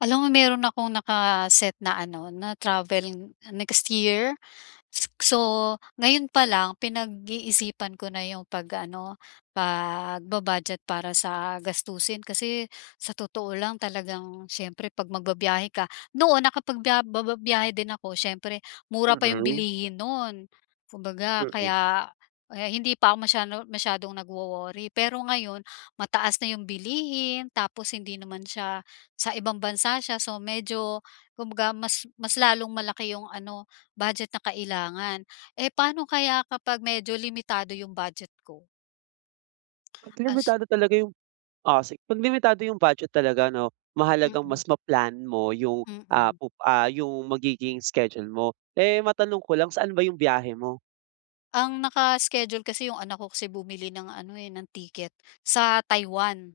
Alam mo, meron akong naka-set na ano, na travel n next year. S so, ngayon pa lang, pinag-iisipan ko na 'yong pag ano, pagba-budget para sa gastusin. Kasi, sa totoo lang talagang, siyempre 'pag magbabyahe ka, noon nakapagbiya ba ba biyahe din ako. Siyempre, mura pa 'yong Okay. bilihin no'n, kumbaga, Mm. kaya, eh, hindi pa ako masyado masyadong nagwo-worry. Pero ngayon, mataas na 'yong bilihin tapos hindi naman siya, sa ibang bansa siya, so medyo, kumbaga, mas mas lalong malaki 'yong ano, budget na kailangan. Eh, paano kaya kapag medyo limitado 'yong budget ko? 'Pag As limitado talaga 'yong o, si 'Pag limitado 'yong budget talaga, 'no, mahalagang mas Mm. ma-plan mo 'yong, ah, Mm. pup ah, 'yong magiging schedule mo. Eh, matanong ko lang, saan ba 'yong biyahe mo? Ang naka-schedule kasi, 'yong anak ko kasi bumili ng ano, eh, ng ticket, sa Taiwan.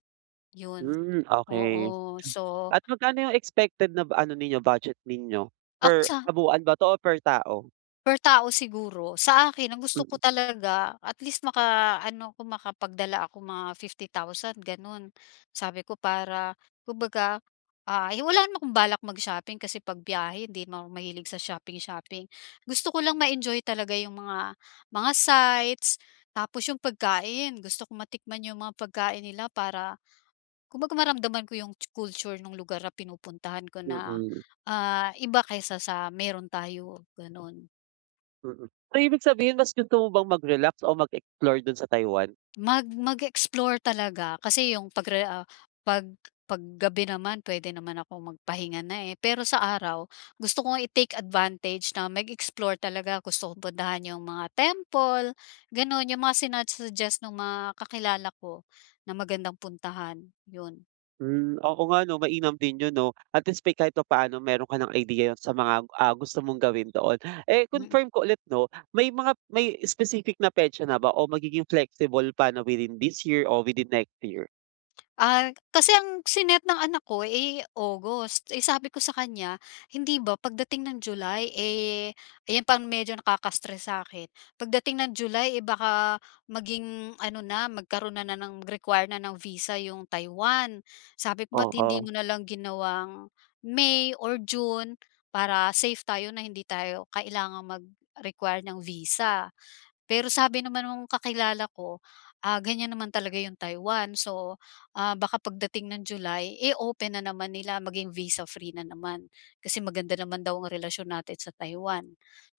'Yon, Hmm, okay. oo, So, Ta at ma magkano 'yong expected na bu ano ninyo, budget ninyo, Ako per sa kabuoan ba 'to o per tao? Per tao siguro. Sa akin ang gusto ko Mm. talaga at least makaano ako makapagdala ako mga 50,000 gano'n. Sabi ko para kumbaga, ah, ay wala naman akong balak mag-shopping kasi pagbiyahe hindi na ako mahilig sa shopping-shopping. Gusto ko lang ma-enjoy talaga yung mga, mga sights, tapos yung pagkain gusto kong matikman yung mga pagkain nila para kumbaga maramdaman ko yung tsu culture nung lugar na pinupuntahan ko na, Mm. ah, iba kaysa sa meron tayo gano'n. Mm, ay ibig sabihin mas gusto mo bang mag-relax o mag-explore dun sa Taiwan? Mag mag-explore talaga kasi yung pag-re ah, pag pag gabi naman puwede naman akong magpahinga na, eh. Pero sa araw gusto ko nga i-take advantage na mag-explore talaga gusto kong puntahan yung mga temple gano'n, yung mga sina-suggest nung mga kakilala ko na magandang puntahan, 'yon. Hmm, oo nga 'no mainam din 'yon 'no at least pa, eh, kahit papaano meron ka ng idea, 'yon sa mga, ah, gusto mong gawin doon. Eh, Mm. confirm ko ulit 'no, may mga may specific na petsa na ba o magiging flexible pa 'no, within this year or within next year? Ah, kasi ang si-net ng anak ko, eh, August, eh, sabi ko sa kanya, hindi ba pagdating ng July, eh, ayan pang medyo nakaka-stress sa akin, pagdating ng July, eh, baka maging ano na, magkaroon na na ng require na ng visa yung Taiwan. Sabi, "Ba't hindi Oo. mo na lang ginawang May or June para safe tayo, na hindi tayo kailangang mag-require ng visa?" Pero sabi naman nung kakilala ko, ah, ganyan naman talaga yung Taiwan, so, ah, baka pagdating ng July, eh, open na naman nila, maging visa-free na naman, kasi maganda naman daw yung relasyon natin sa Taiwan,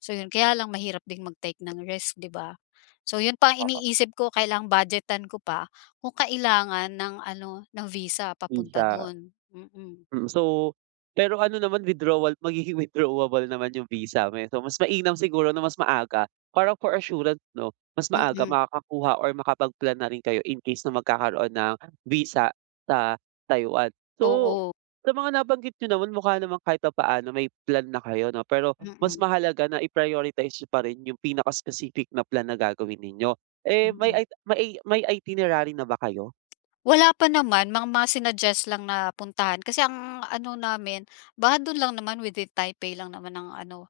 so 'yun. Kaya lang mahirap din mag-take ng risk, 'di ba? So 'yun pa ang Oo. iniisip ko, kailangang budget-an ko pa, kung kailangan ng ano, ng visa Dun papunta sa do'n, mm. Mm, so pero ano naman, withdrawal magiging withdrawable naman yung visa mo, eh, so mas mainam siguro na mas maaga para for assurance, 'no, mas maaga Mm. makakakuha or makapag-plan na rin kayo in case na magkakaroon ng visa sa Taiwan. So, Oo. sa mga nabanggit n'yo naman, mukha namang kahit papaano may plan na kayo 'no, pero mas Mm. mahalaga na i-prioritize n'yo pa rin yung pinaka-specific na plan na gagawin ninyo, eh, may Mm. ita may ei may itinerary na ba kayo? Wala pa naman, mang mga sinuggest lang na puntahan, kasi ang ano namin, baka dun lang naman, within Taipei lang naman ang ano,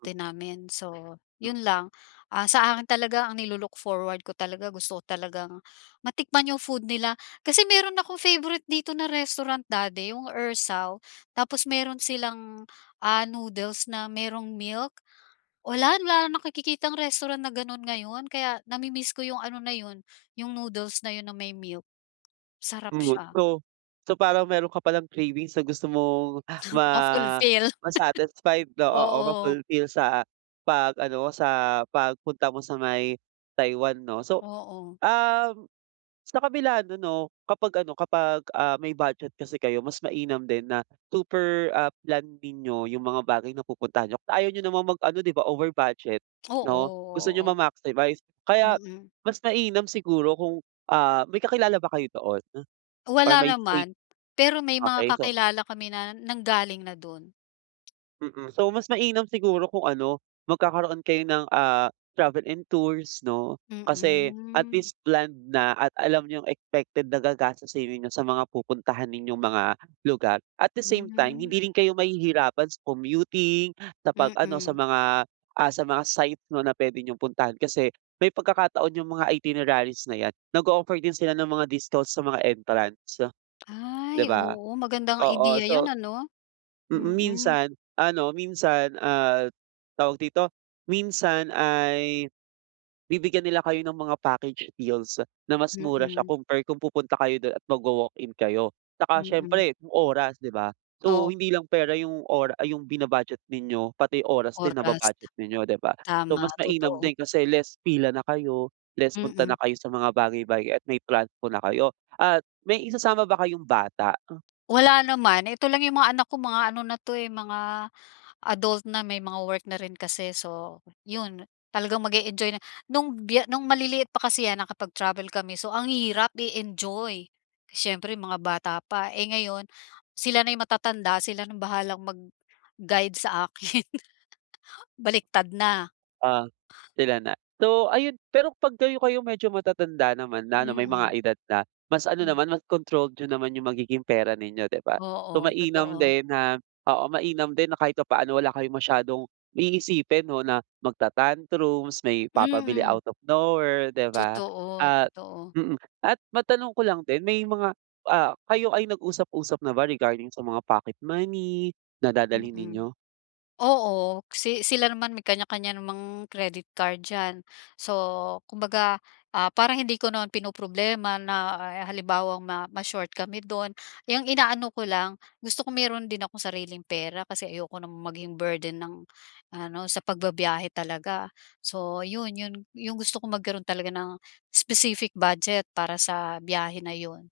[unintelligible] namin, so Sa 'yun lang. Ah, sa akin talaga ang nilu-look forward ko talaga, gusto ko talagang matikman yung food nila, kasi meron ako favourite dito na restaurant, dati, yung Ersao. Tapos meron silang, ah, noodles na merong milk, wala wala nakikitang restaurant na ganun ngayon, kaya nami-miss ko yung ano na 'yon, yung noodles na 'yon, na may milk, sarap Umuwi siya. so so parang meron ka palang cravings na gusto mong, ah, ma Ma-fulfill. ma-satisfy oo, oo, Oo. ma-fulfill sa pag-ano mo, sa pagpunta mo sa may Taiwan, 'no. So, Oo. um, sa kabila nun 'no, kapag ano kapag, ah, may budget kasi kayo, mas mainam din na super, ah, planned ninyo yung mga bagay na pupuntahan n'yo. Kasi ayaw n'yo namang mag-ano, 'di ba, over budget, Oo, 'no, gusto n'yong oo. ma-maximize, kaya Mm. mas mainam siguro kung, ah, may kakilala ba kayo doon? Or Wala may safe naman, pero may mga okey, so kakilala kami na nanggaling na do'n. Mm, so mas mainam siguro kung ano, magkakaroon kayo ng, ah, travel and tours 'no? Kasi at Mm. least planned na at alam niyong expected na gagastosin ninyo sa mga pupuntahanin yung mga lugar. At the same time Hmm. hindi rin kayo mahihirapan sa commuting, sa 'pag ano sa Mm. mga, ah, sa mga site 'no na puwede niyong puntahan, kasi may pagkakataon yung mga itineraries na 'yan, nag-ooffer din sila ng mga discounts sa mga entrance, 'di Ay, ba? oo, maganda ngang Oo, ideya 'yan so ano? mm, Mm. minsan, ano minsan, ah, tawag dito? Minsan ay, bibigyan nila kayo ng mga package deals na mas mura siya Mm. compare kung pupunta kayo dun at magwa-walk-in kayo, 'tsaka Mm. siyempre yung oras, 'di ba? So, Oh. hindi lang pera yung ora ay yung bina-budget ninyo pati oras din Oras. naba-budget din ninyo, 'di ba? So, Tama, mas mainam totoo. din kasi less pila na kayo, less punta na Mm. kayo sa mga bagay-bagay at may transpo na kayo. At may isasama ba kayong bata? Wala naman ito lang yung mga anak ko mga ano na 'to, eh, mga adult na may mga work na rin kasi, so 'yon. Talagang mag-e-enjoy na nung biye nung maliliit pa kasi 'yan kapag travel kami, so ang hirap i-enjoy. Siyempre mga bata pa, eh, ngayon sila na'y matatanda sila nung bahalang mag-guide sa akin, baliktad na. Ah, sila na. So, ayun pero 'pag kayo-kayo medyo matatanda naman na ano may mga Mm. edad na, mas ano Hmm. naman mas controlled niyo naman yung magiging pera ninyo 'di ba? So, Oo, mainam totoo. din na oo mainam din na kahit papaano wala kayong masyadong iisipin 'no, na magta-tantrums, may papabili Mm. out of nowhere, 'di ba? Totoo, At totoo. mm, at matanong ko lang din may mga ah, kayo-kayo nag-usap-usap na ba regarding sa mga pocket money na dadalhin Mm. ninyo? Oo si sila naman may kanya-kanya namang credit card diyan. So, kumbaga, ah, parang hindi ko naman pinoproblema na halimbawang ma ma-short kami dun yung inaano ko lang gusto ko meron din akong sariling pera kasi ayoko namang maging burden ng ano, sa pagba-biyahe talaga. So 'yon, 'yon yung gusto kong magkaroon talaga ng specific budget para sa biyahe na 'yon.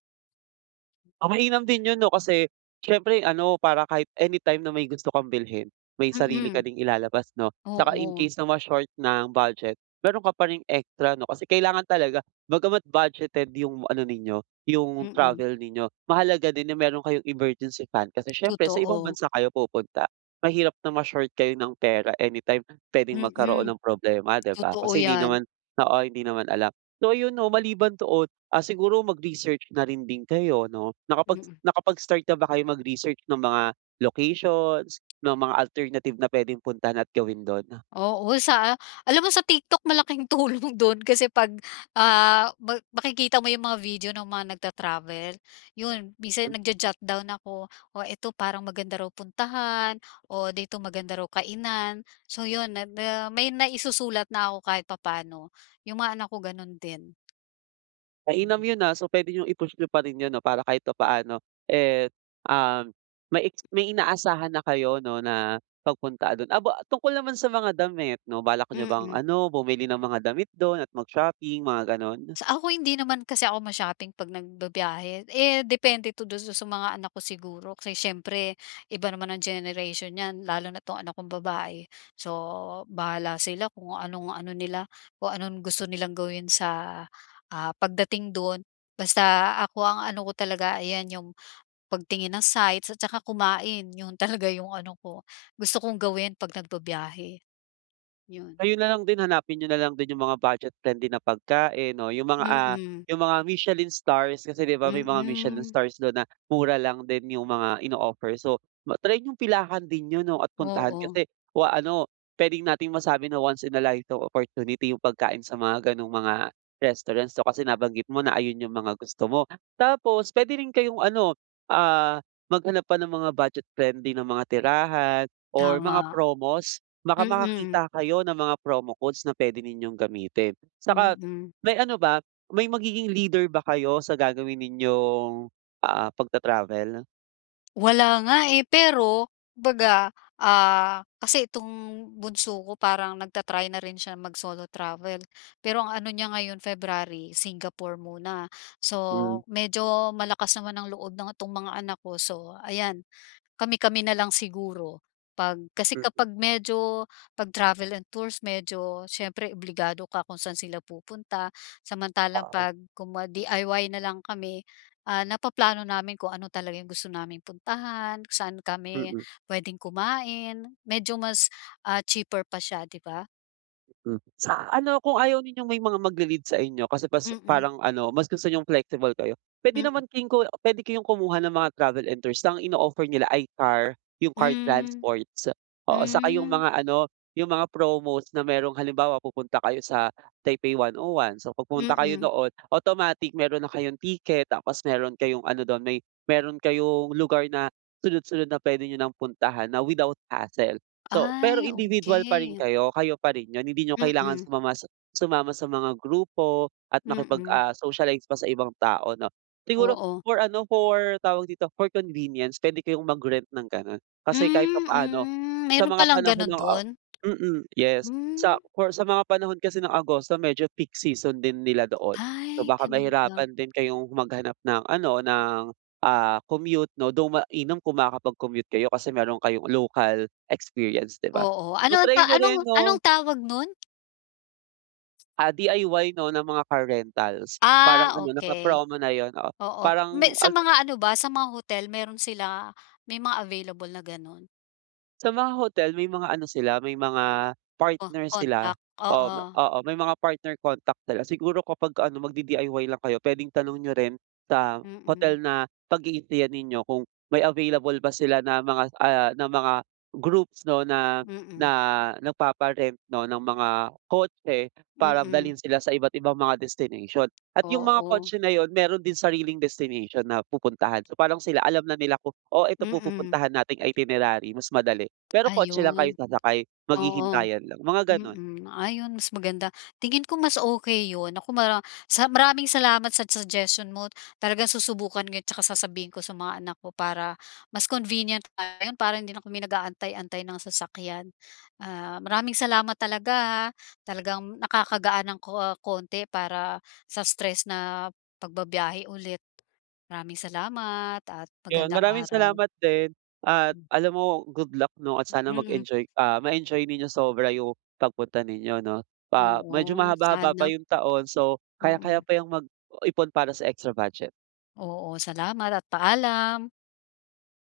Ah, mainam din yun 'no, kasi siyempre ano para kahit anytime na may gusto kang bilhin, may sarili ka Mm. ding ilalabas 'no? 'Tsaka in Oo. case na ma-short ng budget, meron ka pa ring extra 'no, kasi kailangan talaga bagamat budgeted yung ano ninyo yung Mm. travel ninyo mahalaga din yung meron kayong emergency fund kasi siyempre sa ibang Totoo. bansa kayo pupunta. Mahirap na ma-short kayo ng pera anytime pwedeng magkaroon Mm, ng problema 'di ba? totoo Kasi hindi yan. naman oo hindi naman alam, so yun 'no, maliban doon, ah, siguro mag-research na rin din kayo 'no? Nakapag Mm. nakapag-start na ba kayo mag-research ng mga locations, ng mga alternative na pwedeng puntahan at gawin dun 'no? Oo, sa a alam mo sa TikTok malaking tulong dun kasi 'pag, ah, ma makikita mo yung mga video ng mga nagta-travel, yun minsan Hmm. nagjo-jot-down ako, o eto parang maganda raw puntahan o dito maganda raw kainan. So, yun may ma may may maisusulat na ako, kahit papaano, yung mga anak ko ganun din. Mainam Mm. yun, ah, so pwede nyong i-push niyo pa rin yun 'no, para kahit papaano, eh, ah, may eks may inaasahan na kayo 'no, na pagpunta dun, aba, tungkol naman sa mga damit 'no, balak niyo bang Mm. ano bumili ng mga damit dun at mag shopping, mga gano'n? Sa ako hindi naman kasi ako ma-shopping 'pag nagbibiyahe. Eh, depende 'to dun sa mga anak ko siguro kasi siyempre iba naman ang generation nyan lalo na't 'tong anak kong babae. So, bahala sila kung anong, ano nila kung anong gusto nilang gawin sa, ah, pagdating dun. Basta ako ang ano ko talaga ayan yung, pagtingin ng sites at tsaka kumain yun talaga yung ano ko, gusto kong gawin 'pag nagbabyahe. Yun. Ayun na lang din hanapin nyo na lang din yung mga budget-friendly na pagkain 'no, yung mga ah, Mm. yung mga Michelin Stars kasi 'di ba, may mga Michelin Mm. Stars dun na mura lang din yung mga ino-offer. So, ma-try yung pilahan din yun 'no, at puntahan Oo. kasi o ah, ano pwedeng nating masabi na once in a life opportunity yung pagkain sa mga ganung mga restaurant. So kasi nabanggit mo na ayun yung mga gusto mo. Tapos pwede rin kayong ano, ah, maghanap pa ng mga budget-friendly na mga tirahan or mga Tama. promos baka Mm. makakita kayo ng mga promo codes na pwede ninyong gamitin. 'Tsaka Mm. may ano ba may magiging leader ba kayo sa gagawin ninyong, ah, pagta-travel? Wala nga eh, pero, 'baga ah kasi itong bunso ko parang nag-ta-try na rin siya mag-solo travel pero ang ano niya ngayon February, Singapore muna so Mhm. medyo malakas naman ang loob ng 'tong mga anak ko so ayan, kami-kami na lang siguro, pag kasi Mm. kapag medyo, pag travel and tours medyo siyempre obligado ka kung saan sila pupunta samantalang Oo. 'pag kumwari DIY na lang kami ah napaplano namin kung ano talaga yung gusto naming puntahan kung saan kami Mm. pwedeng kumain, medyo mas ah cheaper pa siya 'di ba? Mm, sa ano kung ayaw ninyong may mga magli-lead sa inyo kasi pas Mm. parang ano mas gusto niyong flexible kayo pwede Mm. naman kin ko pwede kayong kumuha ng mga travel and tours ng ino-offer nila ay car, yung car Mm, transports oo saka yung mm. mga ano yung mga promos na merong halimbawa pupunta kayo sa Taipei 101 so pag pumunta kayo Mm. doon automatic meron na kayong ticket tapos meron kayong ano dun may meron kayong lugar na sunod-sunod na pwede 'nyo ng puntahan na without hassle, so pero Ay, individual pa rin okey. kayo kayo pa rin yun hindi niyo kailangan Mm. sumama sumama sa mga grupo at makipag Mm. ah socialize pa sa ibang tao 'no siguro Oo. for ano for tawag dito for convenience pwede kayong mag rent ng ganon kasi kahit Hmm, pa-paano mm sa meron mga palang panahon ganun ng ah, dun? mm yes Hmm. sa for sa mga panahon kasi ng Agosto medyo peak season din nila doon so Ay, baka ganun ba? mahirapan din kayong maghanap ng ano ng ah commute no though mainam kung makakapag-commute kayo kasi meron kayong local experience 'di ba? Oo, 'To ano try niyo anong, rin anong 'no. tawag 'nun? Ah, DIY 'no ng mga car rentals. Parang Ah, ano, okey. naka-promo na yun, oo. Oo. Parang May sa al mga ano ba, sa mga hotel, meron sila? May mga available na gano'n? Sa mga hotel, may mga ano sila, may mga Oh, partner sila, contact, oo ma oo. oo, may mga partner contact sila. Siguro kapag ano, mag-di-DIY lang kayo, pwedeng tanong niyo rin sa Mm. hotel na pag-i-stayan ninyo kung may available ba sila na mga, ah, na mga groups 'no na, na Mm. nagpapa-rent 'no ng mga kotse para Mm. dalhin sila sa iba't ibang mga destination. At yung mga Oo. kotse na yun, meron din sariling destination na pupuntahan. So, parang sila, alam na nila kung, "Oh, ito po Mm. pupuntahan nating itinerary mas madali." Pero kotse lang kayo Ayun. sasakay. Oo. Maghihintayan lang, mga gano'n. Mm. Ayun, mas maganda. Tingin ko mas okey yun. Naku mara sa maraming salamat sa suggestion mo. Talagang susubukan ko yun tsaka sasabihin ko sa mga anak ko para mas convenient, para hindi na kami nag-aantay-antay ng sasakyan. Ah, maraming salamat talaga ha. Talagang nakakagaan ng ko konti para sa stress na pagbibiyahe ulit. Maraming salamat at Yun. magandang Maraming araw. salamat din at Hmm. alam mo, good luck 'no at sana Mm. mag-enjoy ah, ma-enjoy ninyo sobra yung pagpunta ninyo 'no. Ah, medyo Oo, mahaba-haba pa sana. yung taon so kayang kaya Mm. pa yang mag-ipon para sa extra budget. Oo. Salamat at paalam.